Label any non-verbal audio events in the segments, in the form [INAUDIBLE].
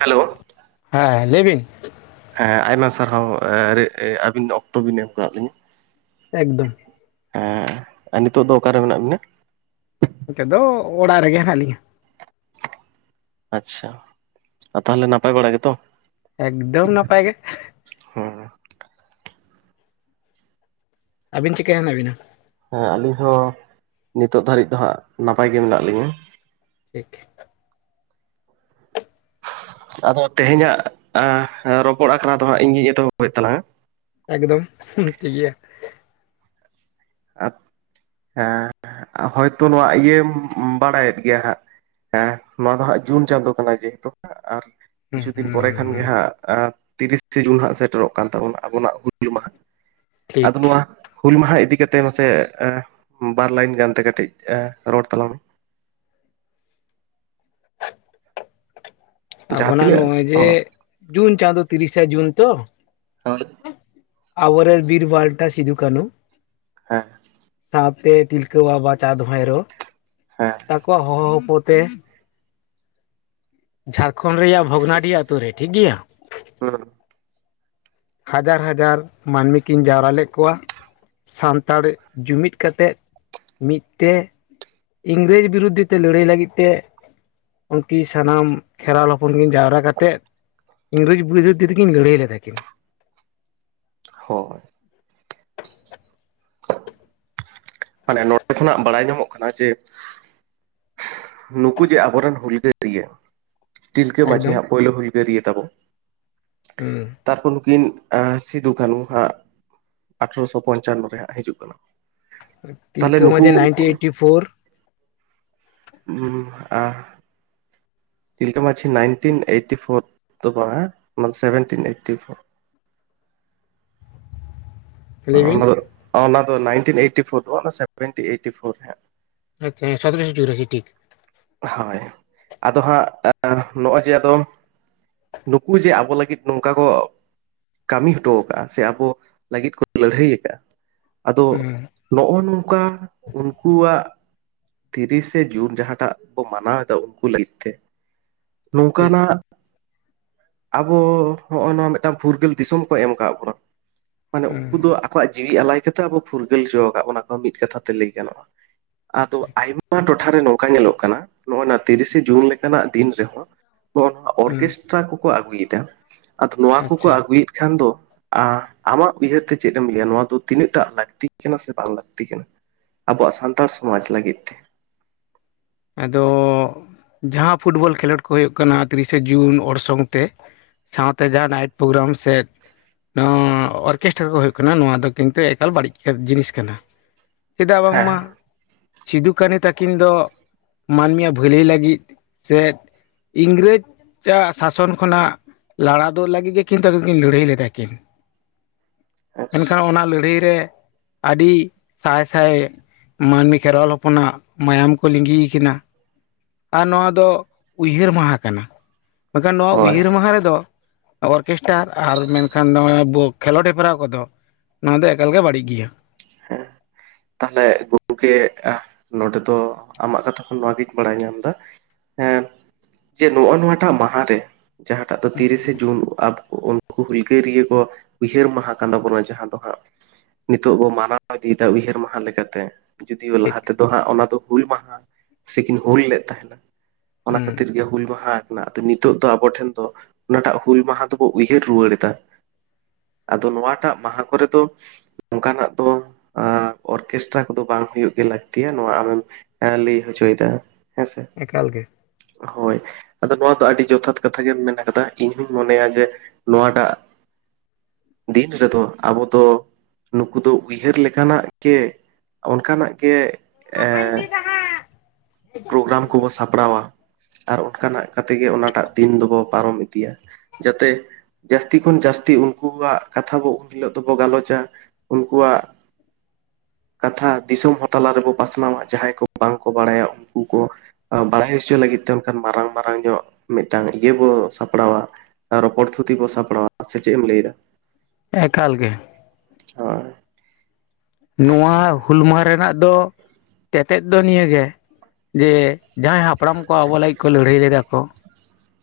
Hello ᱦᱮᱸ ᱞᱟᱹᱭ ᱵᱤᱱ ᱦᱮᱸ ᱟᱭᱢᱟ ᱥᱟᱨᱦᱟᱣ ᱟᱹᱵᱤᱱ ᱚᱠᱛᱚ ᱵᱤᱱ ᱮᱢ ᱟᱠᱟᱜ ᱞᱤᱧᱟᱹ ᱮᱠᱫᱚᱢ ᱦᱮᱸ ᱟᱨ ᱱᱤᱛᱳ ᱫᱚ ᱚᱠᱟᱨᱮ ᱢᱮᱱᱟᱜ ᱵᱤᱱᱟ ᱱᱤᱛᱚᱜ ᱫᱚ ᱚᱲᱟᱜ ᱨᱮᱜᱮ ᱦᱮᱱᱟᱜ ᱞᱤᱧᱟᱹ ᱟᱪᱪᱷᱟ ᱛᱟᱦᱚᱞᱮ ᱱᱟᱯᱟᱭ ᱵᱟᱲᱟ ᱜᱮᱛᱚ ᱮᱠᱫᱚᱢ ᱱᱟᱯᱟᱭ ᱜᱮ ᱦᱮᱸ ᱟᱹᱵᱤᱱ ᱪᱤᱠᱟᱹ ᱦᱮᱱᱟᱜ ᱵᱤᱱᱟ ᱦᱮᱸ ᱟᱹᱞᱤᱧ ᱦᱚᱸ ᱱᱤᱛᱚᱜ ᱫᱷᱟᱹᱨᱤᱡ ᱫᱚ ᱦᱟᱸᱜ ᱱᱟᱯᱟᱭ ᱜᱮ ᱢᱮᱱᱟᱜ ᱞᱤᱧᱟᱹ ᱴᱷᱤᱠ ᱟᱫᱚ ᱛᱮᱦᱮᱧᱟᱜ ᱨᱚᱯᱚᱲ ᱟᱠᱷᱲᱟ ᱫᱚᱦᱟᱸᱜ ᱤᱧᱜᱤᱧ ᱮᱛᱚᱦᱚᱵᱮᱫ ᱛᱟᱞᱟᱝᱟ ᱮᱠᱫᱚᱢ ᱴᱷᱤᱠ ᱜᱮᱭᱟ ᱦᱮᱸ ᱦᱚᱭᱛᱳ ᱱᱚᱣᱟ ᱤᱭᱟᱹᱢ ᱵᱟᱲᱟᱭᱮᱫ ᱜᱮᱭᱟ ᱦᱟᱸᱜ ᱦᱮᱸ ᱱᱚᱣᱟ ᱫᱚ ᱦᱟᱸᱜ ᱡᱩᱱ ᱪᱟᱸᱫᱳ ᱠᱟᱱᱟ ᱡᱮᱦᱮᱛᱩ ᱦᱟᱜ ᱟᱨ ᱦᱩᱸ ᱠᱤᱪᱷᱩ ᱫᱤᱱ ᱦᱩᱸ ᱯᱚᱨᱮ ᱦᱩᱸ ᱠᱷᱟᱱ ᱜᱮ ᱦᱩᱸ ᱦᱟᱸᱜ ᱛᱤᱨᱤᱥᱮ ᱡᱩᱱ ᱦᱟᱸᱜ ᱥᱮᱴᱮᱨᱚᱜ ᱠᱟᱱ ᱛᱟᱵᱚᱱᱟ ᱟᱵᱚᱱᱟᱜ ᱦᱩᱞ ᱢᱟᱦᱟ ᱴᱷᱤᱠ ᱟᱫᱚ ᱱᱚᱣᱟ ᱦᱩᱞ ᱢᱟᱦᱟ ᱤᱫᱤ ᱠᱟᱛᱮ ᱟᱛᱮ ᱢᱟᱥᱮ ᱵᱟᱨ ᱞᱟᱭᱤᱱ ᱜᱟᱱᱛᱮ ᱠᱟᱹᱴᱤᱡ ᱨᱚᱲ ᱛᱟᱞᱟᱝ ᱢᱮ᱾ [INAUDIBLE] ᱡᱟᱦᱟᱸ ᱟᱵᱚᱱᱟᱜ ᱛᱤᱱᱟᱹᱜ ᱱᱚᱜᱼᱚᱭ ᱡᱮ ᱡᱩᱱ ᱪᱟᱸᱫᱳ ᱛᱤᱨᱤᱥᱟ ᱡᱩᱱ ᱛᱚ᱾ ᱦᱳᱭ ᱟᱵᱚᱨᱮᱱ ᱵᱤᱨ ᱵᱟᱞᱴᱟ ᱥᱤᱸᱫᱩ ᱠᱟᱹᱱᱩ ᱦᱮᱸ ᱥᱟᱶᱛᱮ ᱛᱤᱞᱠᱟᱹ ᱵᱟᱵᱟ ᱪᱟᱸᱫ ᱵᱷᱳᱭᱨᱚ ᱦᱮᱸ ᱛᱟᱠᱚᱣᱟᱜ ᱦᱚᱦᱚ ᱦᱚᱯᱚ ᱛᱮ ᱡᱷᱟᱲᱠᱷᱚᱱᱰ ᱨᱮᱭᱟᱜ ᱵᱷᱚᱜᱽᱱᱟᱰᱤ ᱟᱛᱳ ᱨᱮ ᱴᱷᱤᱠᱜᱮᱭᱟ ᱦᱩᱸ ᱦᱟᱡᱟᱨ ᱦᱟᱡᱟᱨ ᱢᱟᱹᱱᱢᱤ ᱠᱤᱱ ᱡᱟᱣᱨᱟ ᱞᱮᱫ ᱠᱚᱣᱟ᱾ ᱥᱟᱱᱛᱟᱲ ᱡᱩᱢᱤᱫ ᱠᱟᱛᱮᱜ ᱢᱤᱫ ᱛᱮ ᱤᱝᱨᱮᱡᱽ ᱵᱤᱨᱩᱫᱽᱫ ᱛᱮ ᱞᱟᱹᱲᱦᱟᱹᱭ ᱞᱟᱹᱜᱤᱫ ᱛᱮ ᱩᱱᱠᱤᱱ ᱥᱟᱱᱟᱢ ᱠᱷᱮᱨᱣᱟᱞ ᱦᱚᱯᱚᱱ ᱠᱤᱱ ᱡᱟᱣᱨᱟ ᱠᱟᱛᱮᱫ ᱤᱝᱨᱮᱡᱽ [UNINTELLIGIBLE] ᱛᱮᱠᱤᱱ ᱞᱟᱹᱲᱦᱟᱹᱭ ᱞᱮᱫᱟ ᱠᱤᱱ ᱦᱳᱭ ᱢᱟᱱᱮ ᱱᱚᱸᱰᱮ ᱠᱷᱚᱱᱟᱜ ᱵᱟᱲᱟᱭ ᱧᱟᱢᱚᱜ ᱠᱟᱱᱟ ᱡᱮ ᱱᱩᱠᱩ ᱡᱮ ᱟᱵᱚᱨᱮᱱ ᱦᱩᱞᱜᱟᱹᱨᱤᱭᱟᱹ ᱛᱤᱞᱠᱟᱹ ᱢᱟᱹᱷᱤ ᱮᱠᱫᱚᱢ ᱦᱟᱸᱜ ᱯᱳᱭᱞᱳ ᱦᱩᱞᱜᱟᱹᱨᱤᱭᱟᱹ ᱛᱟᱵᱚᱱ ᱦᱩᱸ ᱛᱟᱨᱯᱚᱨ ᱱᱩᱠᱤᱱ ᱥᱤᱫᱩ ᱠᱟᱹᱱᱦᱩ ᱦᱟᱸᱜ ᱟᱴᱷᱨᱚᱥᱚ ᱯᱚᱧᱪᱟᱱᱱᱚ ᱨᱮ ᱦᱟᱸ ᱦᱤᱡᱩᱜ ᱠᱟᱱᱟ ᱛᱟᱦᱚᱞᱮ ᱛᱤᱞᱠᱟᱹ ᱱᱩᱠᱩ ᱢᱟᱹᱡᱷᱤ ᱱᱟᱭᱤᱱᱴᱤ ᱮᱴᱤ ᱯᱷᱳᱨ ᱦᱩᱸᱻᱟ ᱛᱤᱞᱠᱟᱹ ᱢᱟᱪᱷᱤ ᱱᱟᱭᱤᱱᱴᱤᱱ ᱮᱭᱤᱴᱴᱤ ᱯᱷᱳᱨ ᱫᱚ ᱵᱟᱝᱼᱟ ᱚᱱᱟ ᱥᱮᱵᱷᱮᱱᱴᱤᱱ ᱮᱭᱤᱴᱴᱤ ᱯᱷᱳᱨ᱾ [INAUDIBLE] ᱞᱟᱹᱭ ᱵᱤᱱ ᱚᱱᱟ ᱫᱚ ᱱᱟᱭᱤᱱᱴ ᱮᱭᱤ ᱯᱷᱳᱨ ᱫᱚ ᱵᱟᱝ ᱥᱮᱵᱷᱮᱱ ᱮᱭ ᱯᱷᱳᱨ ᱦᱟᱜ [UNINTELLIGIBLE] ᱟᱪᱪᱷᱟᱸ ᱥᱟᱛᱮᱨᱚᱥᱚ ᱪᱩᱨᱟᱥᱤ ᱴᱷᱤᱠ ᱦᱳᱭ ᱟᱫᱚ ᱦᱟᱸᱜ ᱱᱚᱜᱼᱚᱭ ᱡᱮ ᱟᱫᱚ ᱱᱩᱠᱩ ᱡᱮ ᱟᱵᱚ ᱞᱟᱹᱜᱤᱫ ᱱᱚᱝᱠᱟ ᱠᱚ ᱠᱟᱹᱢᱤ ᱦᱚᱴᱚ ᱟᱠᱟᱫᱼᱟ ᱥᱮ ᱟᱵᱚ ᱞᱟᱹᱜᱤᱫ ᱠᱚ ᱞᱟᱹᱲᱦᱟᱹᱭ ᱟᱠᱟᱫᱼᱟ᱾ ᱟᱫᱚ ᱦᱩᱸ ᱱᱚᱜᱼᱚᱭ ᱱᱚᱝᱠᱟ ᱩᱱᱠᱩᱣᱟᱜ ᱛᱤᱨᱤᱥᱮ ᱡᱩᱱ ᱡᱟᱦᱟᱸᱴᱟᱜ ᱵᱚ ᱢᱟᱱᱟᱣ ᱮᱫᱟ ᱩᱱᱠᱩ ᱞᱟᱹᱜᱤᱫ ᱛᱮ ᱴᱷᱤᱠ ᱱᱚᱝᱠᱟᱱᱟᱜ ᱟᱵᱚ ᱦᱚᱸᱜᱼᱚᱭ ᱱᱚᱣᱟ ᱢᱤᱫᱴᱟᱱ ᱯᱷᱩᱨᱜᱟᱹᱞ ᱫᱤᱥᱚᱢ ᱠᱚ ᱮᱢ ᱠᱟᱜ ᱵᱚᱱᱟ ᱢᱟᱱᱮ ᱦᱩᱸ ᱩᱱᱠᱩ ᱫᱚ ᱟᱠᱚᱣᱟᱜ ᱡᱤᱣᱤ ᱟᱞᱟᱭ ᱠᱟᱛᱮᱜ ᱟᱵᱚ ᱯᱷᱩᱨᱜᱟᱹᱞ ᱦᱚᱪᱚ ᱟᱠᱟᱫ ᱵᱚᱱᱟ ᱠᱚ ᱢᱤᱫ ᱠᱟᱛᱷᱟ ᱛᱮ ᱞᱟᱹᱭ ᱜᱟᱱᱚᱜᱼᱟ᱾ ᱟᱫᱚ ᱟᱭᱢᱟ ᱴᱚᱴᱷᱟᱨᱮ ᱱᱚᱝᱠᱟ ᱧᱮᱞᱚᱜ ᱠᱟᱱᱟ ᱱᱚᱜᱼ ᱱᱚᱣᱟ ᱛᱤᱨᱤᱥᱮ ᱡᱩᱱ ᱞᱮᱠᱟᱱᱟᱜ ᱫᱤᱱ ᱨᱮᱦᱚᱸ ᱱᱚᱜ ᱱᱚᱣᱟ ᱦᱩᱸ ᱚᱨᱠᱮᱥᱴᱨᱟ ᱠᱚᱠᱚ ᱟᱹᱜᱩᱭᱮᱫᱟ ᱟᱫᱚ ᱱᱚᱣᱟ ᱠᱚᱠᱚ ᱟᱪᱪᱷᱟ ᱟᱹᱜᱩᱭᱮᱫ ᱠᱷᱟᱱ ᱫᱚ ᱟᱢᱟᱜ ᱩᱭᱦᱟᱹᱨ ᱛᱮ ᱪᱮᱫ ᱮᱢ ᱞᱟᱹᱭᱟ ᱱᱚᱣᱟ ᱫᱚ ᱛᱤᱱᱟᱹᱜ ᱴᱟᱜ ᱞᱟᱹᱠᱛᱤ ᱠᱟᱱᱟ ᱥᱮ ᱵᱟᱝ ᱞᱟᱹᱠᱛᱤ ᱠᱟᱱᱟ᱾ ᱟᱵᱚᱣᱟᱜ ᱥᱟᱱᱛᱟᱲ ᱥᱚᱢᱟᱡᱽ ᱞᱟᱹᱜᱤᱫ ᱛᱮ ᱟᱫᱚ ᱡᱟᱦᱟᱸ ᱯᱷᱩᱴᱵᱚᱞ ᱠᱷᱮᱞᱳᱰ ᱠᱚ ᱦᱩᱭᱩᱜ ᱠᱟᱱᱟ ᱛᱤᱨᱤᱥᱟ ᱡᱩᱱ ᱚᱨᱥᱚᱝ ᱛᱮ ᱥᱟᱶᱛᱮ ᱡᱟᱦᱟᱸ ᱱᱟᱭᱤᱴ ᱯᱨᱳᱜᱨᱟᱢ ᱥᱮ ᱚᱨᱠᱮᱥᱴᱨᱟ ᱠᱚ ᱦᱩᱭᱩᱜ ᱠᱟᱱᱟ ᱱᱚᱣᱟ ᱫᱚ ᱠᱤᱱᱛᱩ ᱮᱠᱟᱞ ᱵᱟᱹᱲᱤᱡ ᱡᱤᱱᱤᱥ ᱠᱟᱱᱟ᱾ ᱪᱮᱫᱟᱜ ᱵᱟᱝᱢᱟ ᱦᱮᱸ ᱥᱤᱫᱩ ᱠᱟᱹᱱᱩ ᱛᱟᱹᱠᱤᱱ ᱫᱚ ᱢᱟᱹᱱᱢᱤᱭᱟᱜ ᱵᱷᱟᱹᱞᱟᱹᱭ ᱞᱟᱹᱜᱤᱫ ᱥᱮ ᱤᱝᱨᱮᱡᱽ ᱟᱜ ᱥᱟᱥᱚᱱ ᱠᱷᱚᱱᱟᱜ ᱞᱟᱲᱟ ᱫᱚᱜ ᱞᱟᱹᱜᱤᱫ ᱜᱮ ᱠᱤᱱᱛᱩᱠᱤᱱ ᱞᱟᱹᱲᱦᱟᱹᱭ ᱞᱮᱫᱟ ᱠᱤᱱ ᱟᱪᱪᱷᱟ ᱢᱮᱱᱠᱷᱟᱱ ᱚᱱᱟ ᱞᱟᱹᱲᱦᱟᱹᱭ ᱨᱮ ᱟᱹᱰᱤ ᱥᱟᱭ ᱥᱟᱭ ᱢᱟᱹᱱᱢᱤ ᱠᱷᱮᱨᱣᱟᱞ ᱦᱚᱯᱚᱱᱟᱜ ᱢᱟᱭᱟᱢ ᱠᱚ ᱞᱤᱸᱜᱤ ᱠᱤᱱᱟ ᱟᱨ ᱱᱚᱣᱟ ᱫᱚ ᱩᱭᱦᱟᱹᱨ ᱢᱟᱦᱟ ᱠᱟᱱᱟ᱾ ᱢᱮᱱᱠᱷᱟᱱ ᱱᱚᱣᱟ ᱦᱳᱭ ᱩᱭᱦᱟᱹᱨ ᱢᱟᱦᱟ ᱨᱮᱫᱚ ᱚᱨᱠᱮᱥᱴᱟᱨ ᱟᱨ ᱢᱮᱱᱠᱷᱟᱱ ᱠᱷᱮᱞᱳᱰ ᱦᱮᱯᱨᱟᱣ ᱠᱚᱫᱚ ᱚᱱᱟ ᱫᱚ ᱮᱠᱟᱞᱜ ᱵᱟᱹᱲᱤᱡ ᱜᱮᱭᱟ᱾ ᱦᱮᱸ ᱛᱟᱦᱞᱮ ᱜᱚᱢᱠᱮ ᱱᱚᱰᱮ ᱫᱚ ᱟᱢᱟᱜ ᱠᱟᱛᱷᱟ ᱦᱚᱸ ᱱᱚᱣᱟᱜᱤᱧ ᱵᱟᱲᱟᱭ ᱧᱟᱢᱫᱟ ᱦᱮᱸ ᱡᱮ ᱱᱚᱜᱼᱚ ᱱᱚᱣᱟᱴᱟᱜ ᱢᱟᱦᱟ ᱨᱮ ᱡᱟᱦᱟᱸᱴᱟᱜ ᱫᱚ ᱛᱤᱨᱤᱥᱮ ᱡᱩᱱ ᱟᱵ ᱱᱩᱠᱩ ᱦᱩᱞᱠᱟᱹᱨᱤᱭᱟᱹ ᱠᱚ ᱩᱭᱦᱟᱹᱨ ᱢᱟᱦᱟ ᱠᱟᱱ ᱛᱟᱵᱚᱱᱟ ᱡᱟᱦᱟᱸ ᱫᱚ ᱦᱟᱸᱜ ᱱᱤᱛᱚᱜ ᱵᱚ ᱢ ᱚᱱᱟ ᱤᱫᱤᱭᱮᱫᱟ ᱩᱭᱦᱟᱹᱨ ᱢᱟᱦᱟ ᱞᱮᱠᱟᱛᱮ ᱡᱩᱫᱤᱭᱳ ᱴᱷᱤᱠ ᱞᱟᱦᱟ ᱛᱮᱫᱚ ᱦᱟᱸᱜ ᱚᱱᱟ ᱫᱚ ᱦᱩᱞ ᱢᱟᱦᱟ ᱥᱮᱠᱤᱱ ᱦᱩᱞ ᱞᱮᱫ ᱛᱟᱦᱮᱱᱟ ᱚᱱᱟ ᱦᱩᱸ ᱠᱷᱟᱹᱛᱤᱨ ᱜᱮ ᱦᱩᱞ ᱢᱟᱦᱟ ᱟ ᱱᱤᱛᱚᱜ ᱫᱚ ᱟᱵᱚ ᱴᱷᱮᱱ ᱫᱚ ᱚᱱᱟᱴᱟᱜ ᱦᱩᱞ ᱢᱟᱦᱟ ᱫᱚᱵᱚᱱ ᱩᱭᱦᱟᱹᱨ ᱨᱩᱣᱟᱹᱲ ᱮᱫᱟ᱾ ᱟᱫᱚ ᱱᱚᱣᱟᱴᱟᱜ ᱢᱟᱦᱟ ᱠᱚᱨᱮ ᱫᱚ ᱱᱚᱝᱠᱟᱱᱟᱜ ᱫᱚ ᱚᱨᱠᱮᱥᱴᱨᱟ ᱠᱚᱫᱚ ᱵᱟᱝ ᱦᱚᱸ ᱦᱩᱭᱩᱜ ᱜᱮ ᱞᱟᱹᱠᱛᱤᱭᱟ ᱱᱚᱣᱟ ᱟᱢᱮᱢ ᱞᱟᱹᱭ ᱦᱚᱪᱚᱭᱮᱫᱟ᱾ ᱦᱮᱸᱥᱮ ᱮᱠᱟᱞ ᱜᱮ ᱦᱳᱭ ᱟᱫᱚ ᱱᱚᱣᱟ ᱫᱚ ᱟᱹᱰᱤ ᱡᱚᱛᱷᱟᱛ ᱠᱟᱛᱷᱟ ᱜᱮ ᱢᱮᱱᱟᱜ ᱠᱟᱫᱟ ᱤᱧᱦᱧ ᱢᱚᱱᱮᱭᱟ ᱡᱮ ᱱᱚᱣᱟᱴᱟᱜ ᱫᱤᱱ ᱨᱮᱫᱚ ᱟᱵᱚ ᱫᱚ ᱱᱩᱠᱩ ᱫᱚ ᱩᱭᱦᱟᱹᱨ ᱞᱮᱠᱟᱱᱟᱜ ᱜᱮ ᱚᱱᱠᱟᱱᱟᱜ ᱜᱮ ᱜᱟᱯᱟᱭ ᱤᱫᱤᱭᱮᱫᱟ ᱦᱟᱜ ᱯᱨᱳᱜᱨᱟᱢ ᱠᱚᱵᱚ ᱥᱟᱯᱲᱟᱣᱟ ᱟᱨ ᱚᱱᱠᱟᱱᱟᱜ ᱠᱟᱛᱮ ᱜᱮ ᱚᱱᱟᱴᱟᱜ ᱫᱤᱱ ᱫᱚᱵᱚ ᱯᱟᱨᱚᱢ ᱤᱫᱤᱭᱟ ᱡᱟᱛᱮ ᱡᱟᱹᱥᱛᱤ ᱠᱷᱚᱱ ᱡᱟᱹᱥᱛᱤ ᱩᱱᱠᱩᱣᱟᱜ ᱠᱟᱛᱷᱟ ᱵᱚ ᱩᱱ ᱦᱤᱞᱳᱜ ᱫᱚᱵᱚ ᱜᱟᱞᱚᱪᱟ ᱩᱱᱠᱩᱣᱟᱜ ᱠᱟᱛᱷᱟ ᱫᱤᱥᱚᱢ ᱦᱚᱸ ᱛᱟᱞᱟ ᱨᱮᱵᱚ ᱯᱟᱥᱱᱟᱣᱟ ᱡᱟᱦᱟᱸᱭ ᱠᱚ ᱵᱟᱝᱠᱚ ᱵᱟᱲᱟᱭᱟ᱾ ᱩᱱᱠᱩ ᱠᱚ ᱵᱟᱲᱟᱭ ᱦᱚᱪᱚ ᱞᱟᱹᱜᱤᱫ ᱛᱮ ᱚᱱᱟᱱ ᱢᱟᱨᱟᱝ ᱢᱟᱨᱟᱝ ᱧᱚᱜ ᱢᱤᱫᱴᱟᱝ ᱤᱭᱟᱹ ᱵᱚᱱ ᱥᱟᱯᱲᱟᱣᱟ ᱨᱚᱯᱚᱲ ᱛᱷᱩᱛᱤ ᱠᱚ ᱥᱟᱯᱲᱟᱣᱟ ᱥᱮ ᱪᱮᱫ ᱮᱢ ᱞᱟᱹᱭ ᱮᱫᱟ᱾ ᱮᱠᱟᱞ ᱜᱮ ᱦᱚᱭ ᱱᱚᱣᱟ ᱦᱩᱞ ᱢᱟᱦᱟ ᱨᱮᱱᱟᱜ ᱫᱚ ᱛᱮᱛᱮᱫ ᱫᱚ ᱱᱤᱭᱟᱹᱜᱮ ᱡᱮ ᱡᱟᱦᱟᱸᱭ ᱦᱟᱯ ᱦᱟᱯᱲᱟᱢ ᱠᱚ ᱟᱵᱚ ᱞᱟᱹᱜᱤᱫ ᱠᱚ ᱞᱟᱹᱲᱦᱟᱹᱭ ᱞᱮᱫᱟ ᱠᱚ᱾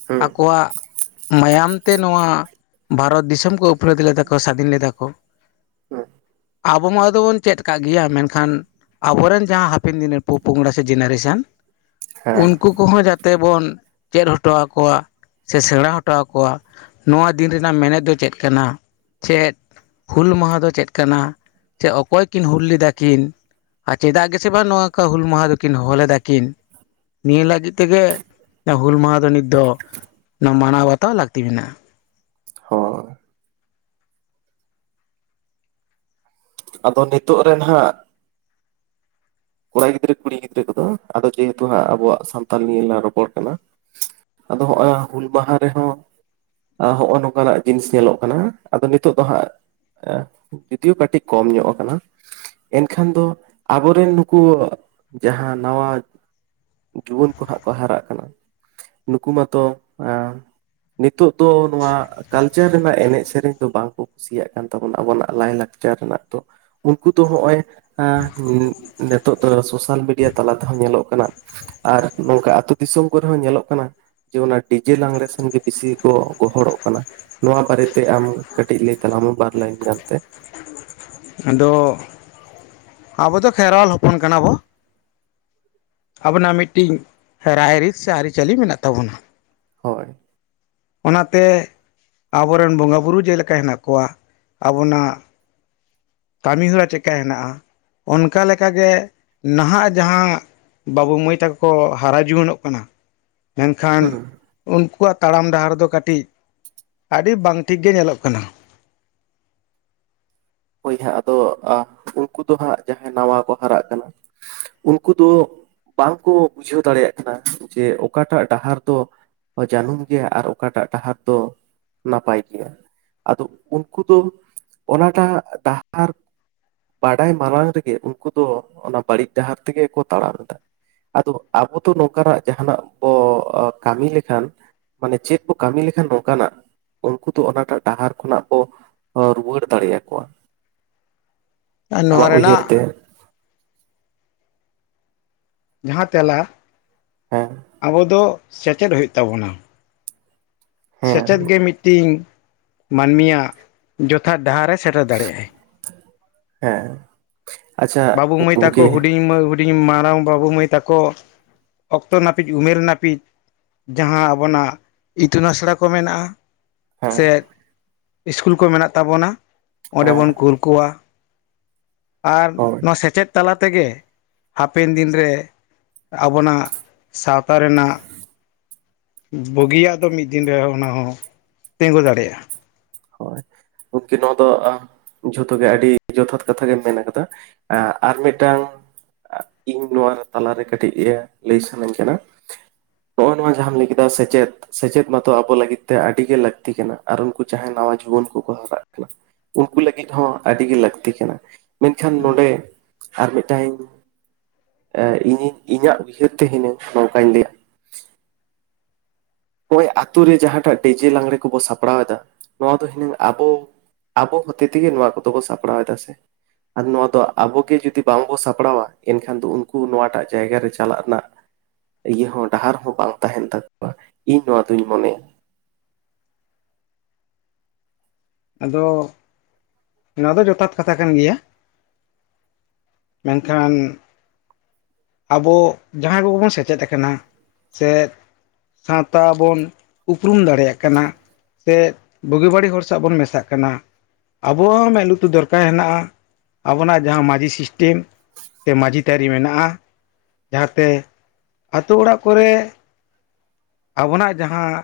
ᱦᱮᱸ ᱟᱠᱚᱣᱟᱜ ᱢᱟᱭᱟᱢ ᱛᱮ ᱱᱚᱣᱟ ᱵᱷᱟᱨᱚᱛ ᱫᱤᱥᱚᱢ ᱠᱚ ᱩᱯᱞᱟᱹᱫ ᱞᱮᱫᱟ ᱠᱚ ᱥᱟᱹᱫᱷᱤᱱ ᱞᱮᱫᱟ ᱠᱚ᱾ ᱦᱮᱸ ᱟᱵᱚ ᱢᱟ ᱟᱫᱚᱚᱴᱵᱚᱱ ᱪᱮᱫ ᱟᱠᱟᱫ ᱜᱮᱭᱟ ᱢᱮᱱᱠᱷᱟᱱ ᱟᱵᱚᱨᱮᱱ ᱡᱟᱦᱟᱸ ᱦᱟᱯᱮᱱ ᱫᱤᱱ ᱨᱮᱱ ᱯᱚᱯᱚᱝᱲᱟ ᱥᱮ ᱡᱮᱱᱟᱨᱮᱥᱚᱱ ᱦᱮᱸ ᱩᱱᱠᱩ ᱠᱚᱦᱚᱸ ᱡᱟᱛᱮ ᱵᱚᱱ ᱪᱮᱫ ᱦᱚᱴᱚᱣᱟᱠᱚ ᱥᱮ ᱥᱮᱬᱟ ᱦᱚᱴᱚ ᱟᱠᱚᱣᱟ ᱱᱚᱣᱟ ᱫᱤᱱ ᱨᱮᱱᱟᱜ ᱢᱮᱱᱮᱛ ᱫᱚ ᱪᱮᱫ ᱠᱟᱱᱟ? ᱪᱮᱫ ᱦᱩᱞ ᱢᱟᱦᱟ ᱫᱚ ᱪᱮᱫ ᱠᱟᱱᱟ ᱪᱮ ᱚᱠᱚᱭ ᱠᱤᱱ ᱦᱩᱞ ᱞᱮᱫᱟ ᱠᱤᱱ? ᱟᱨ ᱪᱮᱫᱟᱜ ᱜᱮᱥᱮ ᱵᱟᱝ ᱱᱚᱣᱟᱠᱟ ᱦᱩᱞ ᱢᱟᱦᱟ ᱫᱚᱠᱤᱱ ᱦᱚᱦᱚ ᱞᱮᱫᱟᱠᱤᱱ? ᱱᱤᱭᱟᱹ ᱞᱟᱹᱜᱤᱫ ᱛᱮᱜᱮ ᱦᱩᱞ ᱢᱟᱦᱟ ᱫᱚ ᱱᱤᱛ ᱫᱚ ᱱᱚᱣᱟ ᱢᱟᱱᱟᱣ ᱵᱟᱛᱟᱣ ᱞᱟᱹᱠᱛᱤ ᱢᱮᱱᱟᱜᱼᱟ᱾ ᱦᱳ ᱟᱫᱚ ᱱᱤᱛᱚᱜ ᱨᱮ ᱱᱟᱦᱟᱜ ᱠᱚᱲᱟ ᱜᱤᱫᱽᱨᱟᱹ ᱠᱩᱲᱤ ᱜᱤᱫᱽᱨᱟᱹ ᱠᱚᱫᱚ ᱟᱫᱚ ᱡᱮᱦᱮᱛᱩ ᱦᱟᱸᱜ ᱟᱵᱚᱣᱟᱜ ᱥᱟᱱᱛᱟᱞ ᱱᱤᱭᱟᱹ ᱞᱟᱝ ᱨᱚᱯᱚᱲ ᱠᱟᱱᱟ᱾ ᱟᱫᱚ ᱦᱚᱸ ᱚᱭ ᱦᱩᱞ ᱢᱟᱦᱟ ᱨᱮᱦᱚᱸ ᱦᱚᱜᱼᱚ ᱱᱚᱝᱠᱟᱱᱟᱜ ᱡᱤᱱᱤᱥ ᱧᱮᱞᱚᱜ ᱠᱟᱱᱟ ᱟᱫᱚ ᱱᱤᱛᱚᱜ ᱫᱚ ᱦᱟᱸᱜ ᱡᱩᱫᱤᱭᱳ ᱠᱟᱹᱴᱤᱡ ᱠᱚᱢ ᱧᱚᱜ ᱟᱠᱟᱱᱟ᱾ ᱮᱱᱠᱷᱟᱱ ᱫᱚ ᱟᱵᱚᱨᱮᱱ ᱩᱱᱠᱩ ᱡᱟᱦᱟᱸ ᱱᱟᱣᱟ ᱡᱩᱣᱟᱹᱱ ᱠᱚᱦᱟᱸᱜ ᱠᱚ ᱦᱟᱨᱟᱜ ᱠᱟᱱᱟ᱾ ᱱᱩᱠᱩ ᱢᱟᱛᱚ ᱮ ᱱᱤᱛᱚᱜ ᱫᱚ ᱱᱚᱣᱟ ᱠᱟᱞᱪᱟᱨ ᱨᱮᱱᱟᱜ ᱮᱱᱮᱡ ᱥᱮᱨᱮᱧ ᱫᱚ ᱵᱟᱝᱠᱚ ᱠᱩᱥᱤᱭᱟᱜ ᱠᱟᱱ ᱛᱟᱵᱚᱱᱟ ᱟᱵᱚᱱᱟᱜ ᱞᱟᱭᱼᱞᱟᱠᱪᱟᱨ ᱞᱟᱠᱪᱟᱨ ᱨᱮᱱᱟᱜ ᱫᱚ ᱩᱱᱠᱩ ᱫᱚ ᱱᱚᱜᱼᱚᱭ ᱱᱤᱛᱳ ᱫᱚ ᱥᱳᱥᱟᱞ ᱢᱤᱰᱤᱭᱟ ᱛᱟᱞᱟ ᱛᱮᱦᱚᱸ ᱧᱮᱞᱚᱜ ᱠᱟᱱᱟ ᱟᱨ ᱱᱚᱝᱠᱟ ᱟᱹᱛᱳ ᱫᱤᱥᱚᱢ ᱠᱚᱨᱮ ᱦᱚᱸ ᱧᱮᱞᱚᱜ ᱠᱟᱱᱟ᱾ ᱡᱮ ᱚᱱᱟ ᱰᱤᱡᱮ ᱞᱟᱝᱽᱲᱮ ᱥᱮᱱᱜᱮ ᱵᱮᱥᱤ ᱠᱚ ᱜᱚᱦᱚᱲᱚᱜ ᱠᱟᱱᱟ ᱱᱚᱣᱟ ᱵᱟᱨᱮᱛᱮ ᱟᱢ ᱠᱟᱹᱴᱤᱡ ᱞᱟᱹᱭ ᱛᱟᱞᱟᱝ ᱢᱮ ᱟᱢ ᱵᱟᱨ ᱞᱟᱭᱤᱱ ᱜᱟᱱᱛᱮ ᱟᱫᱚ ᱟᱵᱚ ᱫᱚ ᱠᱷᱮᱨᱣᱟᱞ ᱦᱚᱯᱚᱱ ᱠᱟᱱᱟᱵᱚ ᱟᱵᱚᱱᱟᱜ ᱢᱤᱫᱴᱤᱱ ᱨᱟᱭ ᱨᱤᱛ ᱥᱮ ᱟᱹᱨᱤᱪᱟᱹᱞᱤ ᱢᱮᱱᱟᱜ ᱛᱟᱵᱚᱱᱟ᱾ ᱦᱳᱭ ᱚᱱᱟᱛᱮ ᱟᱵᱚᱨᱮᱱ ᱵᱚᱸᱜᱟᱼᱵᱩᱨᱩ ᱡᱮᱞᱮᱠᱟ ᱦᱮᱱᱟᱜ ᱠᱚᱣᱟ ᱟᱵᱚᱱᱟᱜ ᱠᱟᱹᱢᱤᱦᱚᱨᱟ ᱪᱮᱫᱠᱟ ᱦᱮᱱᱟᱜᱼᱟ ᱚᱱᱠᱟ ᱞᱮᱠᱟᱜᱮ ᱱᱟᱦᱟᱜ ᱡᱟᱦᱟᱸ ᱵᱟᱹᱵᱩ ᱢᱟᱹᱭ ᱛᱟᱠᱚ ᱠᱚ ᱦᱟᱨᱟ ᱡᱩᱣᱟᱹᱱᱚᱜ ᱠᱟᱱᱟ ᱢᱮᱱᱠᱷᱟᱱ ᱦᱩᱸ ᱩᱱᱠᱩᱣᱟᱜ ᱛᱟᱲᱟᱢ ᱰᱟᱦᱟᱨ ᱫᱚ ᱠᱟᱹᱴᱤᱡ ᱟᱹᱰᱤ ᱵᱟᱝ ᱴᱷᱤᱠ ᱜᱮ ᱧᱮᱞᱚᱜ ᱠᱟᱱᱟ [INAUDIBLE] ᱦᱳᱭ ᱦᱟᱸᱜ ᱟᱫᱚ ᱩᱱᱠᱩ ᱫᱚ ᱦᱟᱸᱜ ᱡᱟᱦᱟᱸᱭ ᱱᱟᱣᱟ ᱠᱚ ᱦᱟᱨᱟᱜ ᱠᱟᱱᱟ ᱩᱱᱠᱩ ᱫᱚ ᱵᱟᱝᱠᱚ ᱵᱩᱡᱷᱟᱹᱣ ᱫᱟᱲᱮᱭᱟᱜ ᱠᱟᱱᱟ ᱡᱮ ᱚᱠᱟᱴᱟᱜ ᱰᱟᱦᱟᱨ ᱫᱚ ᱡᱟᱹᱱᱩᱢ ᱜᱮᱭᱟ ᱟᱨ ᱚᱠᱟᱴᱟᱜ ᱰᱟᱦᱟᱨ ᱫᱚ ᱱᱟᱯᱟᱭ ᱜᱮᱭᱟ ᱟᱫᱚ ᱩᱱᱠᱩ ᱫᱚ ᱚᱱᱟᱴᱟᱜ ᱰᱟᱦᱟᱨ ᱵᱟᱰᱟᱭ ᱢᱟᱲᱟᱝ ᱨᱮᱜᱮ ᱩᱱᱠᱩ ᱫᱚ ᱚᱱᱟ ᱵᱟᱹᱲᱤᱡ ᱰᱟᱦᱟᱨ ᱛᱮᱜᱮ ᱠᱚ ᱛᱟᱲᱟᱢ ᱮᱫᱟ ᱟᱫᱚ ᱟᱵᱚ ᱫᱚ ᱱᱚᱝᱠᱟᱱᱟᱜ ᱡᱟᱦᱟᱱᱟᱜ ᱵᱚ ᱠᱟᱹᱢᱤ ᱞᱮᱠᱷᱟᱱ ᱢᱟᱱᱮ ᱪᱮᱫ ᱠᱚ ᱠᱟᱹᱢᱤ ᱞᱮᱠᱷᱟᱱ ᱱᱚᱝᱠᱟᱱᱟᱜ ᱩᱱᱠᱩ ᱫᱚ ᱚᱱᱟᱴᱟᱜ ᱰᱟᱦᱟᱨ ᱠᱷᱚᱱᱟᱜ ᱠᱚ ᱨᱩᱣᱟᱹᱲ ᱫᱟᱲᱮ ᱟᱠᱠᱚᱣᱟ ᱟᱨ ᱱᱚᱣᱟ ᱟᱢᱟᱜ ᱩᱭᱦᱟᱹᱨ ᱛᱮ ᱨᱮᱱᱟᱜ ᱡᱟᱦᱟᱸ ᱛᱮᱞᱟ ᱦᱮᱸ ᱟᱵᱚ ᱫᱚ ᱥᱮᱪᱮᱫ ᱦᱩᱭᱩᱜ ᱛᱟᱵᱚᱱᱟ᱾ ᱦᱮᱸ ᱥᱮᱪᱮᱫ ᱜᱮ ᱢᱤᱫᱴᱤᱱ ᱢᱟᱹᱱᱢᱤᱭᱟᱜ ᱡᱚᱛᱷᱟᱛ ᱰᱟᱦᱟᱨᱮ ᱥᱮᱴᱮᱨ ᱫᱟᱲᱮᱭᱟᱜᱼ ᱟᱭ᱾ ᱦᱮᱸ ᱟᱪᱪᱷᱟ ᱵᱟᱹᱵᱩ ᱢᱟᱹᱭ ᱛᱟᱠᱚ ᱜᱚᱢᱠᱮ ᱦᱩᱰᱤᱧ ᱢᱟᱹᱭ ᱦᱩᱰᱤᱧ ᱢᱟᱨᱟᱝ ᱵᱟᱹᱵᱩ ᱢᱟᱹᱭ ᱛᱟᱠᱚ ᱚᱠᱛᱚ ᱱᱟᱹᱯᱤᱡ ᱩᱢᱮᱨ ᱱᱟᱹᱯᱤᱡ ᱡᱟᱦᱟᱸ ᱟᱵᱚᱱᱟᱜ ᱤᱛᱩᱱ ᱟᱥᱲᱟ ᱠᱚ ᱢᱮᱱᱟᱜᱼᱟ ᱦᱮᱸ ᱥᱮᱫ ᱤᱥᱠᱩᱞ ᱠᱚ ᱢᱮᱱᱟᱜ ᱛᱟᱵᱚᱱᱟ ᱚᱸᱰᱮ ᱦᱮᱸ ᱵᱚᱱ ᱠᱳᱞ ᱠᱚᱣᱟ᱾ ᱟᱨ ᱦᱳᱭ ᱢᱟᱪᱮᱫ ᱛᱟᱞᱟ ᱛᱮᱜᱮ ᱦᱟᱯᱮᱱ ᱫᱤᱱ ᱨᱮ ᱟᱵᱚᱱᱟᱜ ᱥᱟᱶᱛᱟ ᱨᱮᱱᱟᱜ ᱵᱩᱜᱤᱭᱟᱜ ᱫᱚ ᱢᱤᱫ ᱫᱤᱱ ᱨᱮ ᱚᱱᱟ ᱦᱚᱸᱚᱸ ᱛᱤᱸᱜᱩ ᱫᱟᱲᱮᱭᱟᱜᱼᱟ᱾ ᱦᱳᱭ ᱩᱱᱠᱤ ᱱᱚᱣᱟ ᱫᱚ ᱡᱷᱚᱛᱚ ᱜᱮ ᱟᱹᱰᱤ ᱡᱚᱛᱷᱟᱛ ᱠᱟᱛᱷᱟ ᱜᱮᱢ ᱢᱮᱱ ᱠᱟᱫᱟ ᱮ ᱟᱨ ᱢᱮᱴᱟᱝ ᱤᱧ ᱱᱚᱣᱟ ᱛᱟᱞᱟᱨᱮ ᱠᱟᱹᱴᱤᱡ ᱞᱟᱹᱭ ᱥᱟᱱᱟᱧ ᱠᱟᱱᱟ ᱦᱚᱸᱜ ᱚ ᱱᱚᱣᱟ ᱡᱟᱦᱟᱸᱟᱢ ᱞᱟᱹᱭ ᱠᱮᱫᱟ ᱥᱮᱪᱮᱫ ᱥᱮᱪᱮᱫ ᱢᱟᱛᱚ ᱟᱵᱚ ᱞᱟᱹᱜᱤᱫ ᱛᱮ ᱟᱹᱰᱤ ᱜᱮ ᱞᱟᱹᱠᱛᱤ ᱠᱟᱱᱟ ᱩᱱᱠᱩ ᱡᱟᱦᱟᱸᱭ ᱱᱟᱣᱟ ᱡᱩᱣᱟᱹᱱ ᱠᱚᱠᱚ ᱦᱟᱨᱟᱜ ᱠᱟᱱᱟ ᱩᱱᱠᱩ ᱞᱟᱹᱜᱤᱫ ᱦᱚᱸ ᱟᱹᱰᱤᱜᱮ ᱞᱟᱹᱠᱛᱤ ᱠᱟᱱᱟ ᱢᱮᱱᱠᱷᱟᱱ ᱱᱚᱰᱮ ᱟᱨ ᱢᱤᱫᱴᱟᱝᱤᱧ ᱮ ᱤᱧᱤᱧ ᱤᱧᱟᱹᱜ ᱩᱭᱦᱟᱹᱨ ᱛᱮ ᱦᱩᱱᱟᱹᱝ ᱱᱚᱝᱠᱟᱧ ᱞᱟᱹᱭᱟ ᱱᱚᱜᱼᱚᱭ ᱟᱛᱳ ᱨᱮ ᱡᱟᱦᱟᱸᱴᱟᱜ ᱰᱤᱡᱮ ᱞᱟᱜᱜᱽᱲᱮ ᱠᱚᱵᱚ ᱥᱟᱯᱲᱟᱣ ᱮᱫᱟ ᱱᱚᱣᱟ ᱫᱚ ᱦᱤᱱᱟᱹᱝ ᱟᱵᱚ ᱟᱵᱚ ᱦᱚᱛᱮ ᱛᱮᱜᱮ ᱱᱚᱣᱟ ᱠᱚᱫᱚ ᱵᱚ ᱥᱟᱯᱲᱟᱣ ᱮᱫᱟ ᱥᱮ ᱟᱨ ᱱᱚᱣᱟ ᱫᱚ ᱟᱵᱚ ᱜᱮ ᱡᱩᱫᱤ ᱵᱟᱝᱵᱚ ᱥᱟᱯᱲᱟᱣᱟ ᱮᱱᱠᱷᱟᱱ ᱫᱚ ᱩᱱᱠᱩ ᱱᱚᱣᱟᱴᱟᱜ ᱡᱟᱭᱜᱟᱟᱨᱮ ᱪᱟᱞᱟᱜ ᱨᱮᱱᱟᱜ ᱤᱭᱟᱹ ᱦᱚᱸ ᱰᱟᱦᱟᱨ ᱦᱚᱸ ᱵᱟᱝ ᱛᱟᱦᱮᱱ ᱛᱟᱠᱚᱣᱟ ᱤᱧ ᱱᱚᱣᱟ ᱫᱩᱧ ᱢᱚᱱᱮᱭᱟ᱾ ᱟᱫᱚ ᱱᱚᱣᱟ ᱫᱚ ᱡᱚᱛᱷᱟᱛ ᱠᱟᱛᱷᱟ ᱠᱟᱱ ᱜᱮᱭᱟ᱾ ᱢᱮᱱᱠᱷᱟᱱ ᱟᱵᱚ ᱡᱟᱦᱟᱸᱭ ᱠᱚᱜᱮ ᱵᱚᱱ ᱥᱮᱪᱮᱫ ᱟᱠᱟᱱᱟ ᱥᱮ ᱥᱟᱶᱛᱟ ᱵᱚᱱ ᱩᱯᱨᱩᱢ ᱫᱟᱲᱮᱭᱟᱜ ᱠᱟᱱᱟ ᱥᱮ ᱵᱩᱜᱤ ᱵᱟᱹᱲᱤᱡ ᱦᱚᱲ ᱥᱟᱜ ᱵᱚᱱ ᱢᱮᱥᱟᱜ ᱠᱟᱱᱟ ᱟᱵᱚᱣᱟᱜ ᱢᱮᱫ ᱞᱩᱛᱩᱨ ᱫᱚᱨᱠᱟᱨ ᱦᱮᱱᱟᱜᱼᱟ ᱟᱵᱚᱱᱟᱜ ᱡᱟᱦᱟᱸ ᱢᱟᱹᱡᱷᱤ ᱥᱤᱥᱴᱮᱢ ᱥᱮ ᱢᱟᱹᱡᱷᱤ ᱛᱷᱟᱨᱤ ᱢᱮᱱᱟᱜᱼᱟ ᱡᱟᱦᱟᱸᱛᱮ ᱟᱹᱛᱳ ᱚᱲᱟᱜ ᱠᱚᱨᱮ ᱟᱵᱚᱱᱟᱜ ᱡᱟᱦᱟᱸ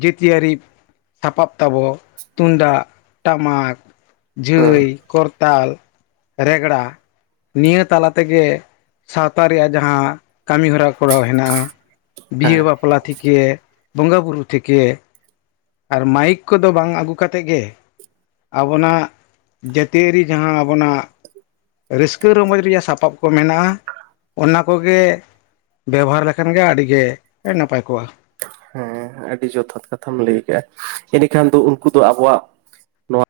ᱡᱟᱹᱛᱤᱭᱟᱹᱨᱤ ᱥᱟᱯᱟᱯ ᱛᱟᱵᱚ ᱛᱩᱢᱫᱟᱜ ᱴᱟᱢᱟᱠ ᱦᱮᱸ ᱡᱷᱟᱹᱭ ᱠᱚᱨᱛᱟᱞ ᱨᱮᱜᱽᱲᱟ ᱱᱤᱭᱟᱹ ᱛᱟᱞᱟ ᱛᱮᱜᱮ ᱥᱟᱶᱛᱟ ᱨᱮᱭᱟᱜ ᱡᱟᱦᱟᱸ ᱠᱟᱹᱢᱤᱦᱚᱨᱟ ᱠᱚᱨᱟᱣ ᱦᱮᱱᱟᱜᱼᱟ ᱵᱤᱦᱟᱹ ᱦᱮᱸ ᱵᱟᱯᱞᱟ ᱛᱷᱤᱠᱮ ᱵᱚᱸᱜᱟ ᱵᱩᱨᱩ ᱛᱷᱮᱠᱮ ᱟᱨ ᱢᱟᱭᱤᱠ ᱠᱚᱫᱚ ᱵᱟᱝ ᱟᱹᱜᱩ ᱠᱟᱛᱮ ᱜᱮ ᱟᱵᱚᱱᱟᱜ ᱡᱟᱹᱛᱤᱭᱟᱹᱨᱤ ᱡᱟᱦᱟᱸ ᱟᱵᱚᱱᱟᱜ ᱨᱟᱹᱥᱠᱟᱹ ᱨᱚᱢᱚᱡᱽ ᱨᱮᱭᱟᱜ ᱥᱟᱯᱟᱯ ᱠᱚ ᱢᱮᱱᱟᱜᱼᱟ ᱚᱱᱟ ᱠᱚᱜᱮ ᱵᱮᱵᱚᱦᱟᱨ ᱞᱮᱠᱷᱟᱱ ᱜᱮ ᱟᱹᱰᱤᱜᱮ ᱱᱟᱯᱟᱭ ᱠᱚᱜᱼᱟ ᱦᱮᱸ ᱟᱹᱰᱤ ᱡᱚᱛᱷᱟᱛ ᱠᱟᱛᱷᱟᱢ ᱞᱟᱹᱭ ᱠᱟᱜᱼᱟ ᱮᱸᱰᱮᱠᱷᱟᱱ ᱫᱚ ᱩᱱᱠᱩ ᱫᱚ ᱟᱵᱚᱣᱟᱜ ᱱᱚᱣᱟ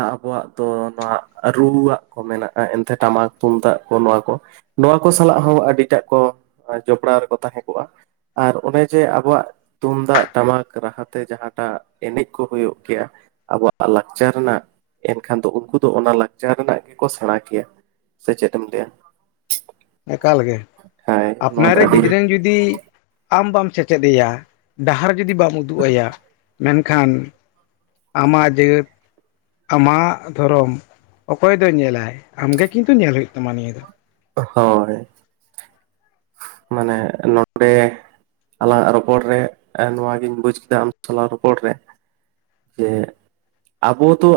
ᱟᱵᱚᱣᱟᱜ ᱫᱚ ᱱᱚᱣᱟ ᱨᱩᱣᱟᱜ ᱠᱚ ᱢᱮᱱᱟᱜᱼᱟ ᱮᱱᱛᱮ ᱴᱟᱢᱟᱠ ᱛᱩᱢᱫᱟᱜ ᱠᱚ ᱱᱚᱣᱟ ᱠᱚ ᱱᱚᱣᱟ ᱠᱚ ᱥᱟᱞᱟᱜ ᱦᱚᱸ ᱟᱹᱰᱤᱴᱟᱜ ᱠᱚ ᱡᱚᱯᱲᱟᱣ ᱨᱮᱠᱚ ᱛᱟᱦᱮᱸ ᱠᱚᱜᱼᱟ ᱟᱨ ᱚᱱᱮ ᱡᱮ ᱟᱵᱚᱣᱟᱜ ᱛᱩᱢᱫᱟᱜ ᱴᱟᱢᱟᱠ ᱨᱟᱦᱟᱛᱮ ᱡᱟᱦᱟᱸᱟᱴᱟᱜ ᱮᱱᱮᱡ ᱠᱚ ᱦᱩᱭᱩᱜ ᱜᱮᱭᱟ ᱟᱵᱚᱣᱟᱜ ᱞᱟᱠᱪᱟᱨ ᱨᱮᱱᱟᱜ ᱮᱱᱠᱷᱟᱱ ᱫᱚ ᱩᱱᱠᱩ ᱫᱚ ᱚᱱᱟ ᱞᱟᱠᱪᱟᱨ ᱨᱮᱱᱟᱜ ᱜᱮᱠᱚ ᱥᱮᱬᱟ ᱠᱮᱭᱟ᱾ ᱥᱮ ᱪᱮᱫ ᱮᱢ ᱞᱟᱹᱭᱟ? ᱮᱠᱟᱞᱜᱮ ᱦᱳᱭ ᱱᱚᱣᱟ ᱟᱯᱱᱟᱨ ᱫᱚ ᱨᱮ ᱟᱹᱰᱤ ᱜᱤᱫᱽᱨᱟᱹ ᱡᱩᱫᱤ ᱟᱢ ᱵᱟᱢ ᱥᱮᱪᱮᱫ ᱟᱭᱟ ᱰᱟᱦᱟᱨ ᱡᱩᱫᱤ ᱵᱟᱢ ᱩᱫᱩᱜ ᱟᱭᱟ ᱢᱮᱱᱠᱷᱟᱱ ᱟᱢᱟᱜ ᱡᱟᱹᱛ ᱟᱢᱟᱜ ᱫᱷᱚᱨᱚᱢ ᱚᱠᱚᱭ ᱫᱚᱭ ᱧᱮᱞᱟᱭ ᱟᱢᱜᱮ ᱠᱤᱱᱛᱩ ᱧᱮᱞ ᱦᱩᱭᱩᱜ ᱛᱟᱢᱟ ᱱᱤᱭᱟᱹ ᱫᱚ ᱦᱳᱭ ᱢᱟᱱᱮ ᱱᱚᱰᱮ ᱟᱞᱟᱝᱟᱜ ᱨᱚᱯᱚᱲ ᱨᱮ ᱱᱚᱣᱟᱜᱤᱧ ᱵᱩᱡᱽ ᱠᱮᱫᱟ ᱟᱢ ᱥᱟᱚᱞᱟᱝ ᱨᱚᱯᱚᱲ ᱨᱮ ᱡᱮ ᱟᱵᱚ ᱫᱚ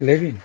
ᱞᱟᱹᱭ ᱵᱤᱱ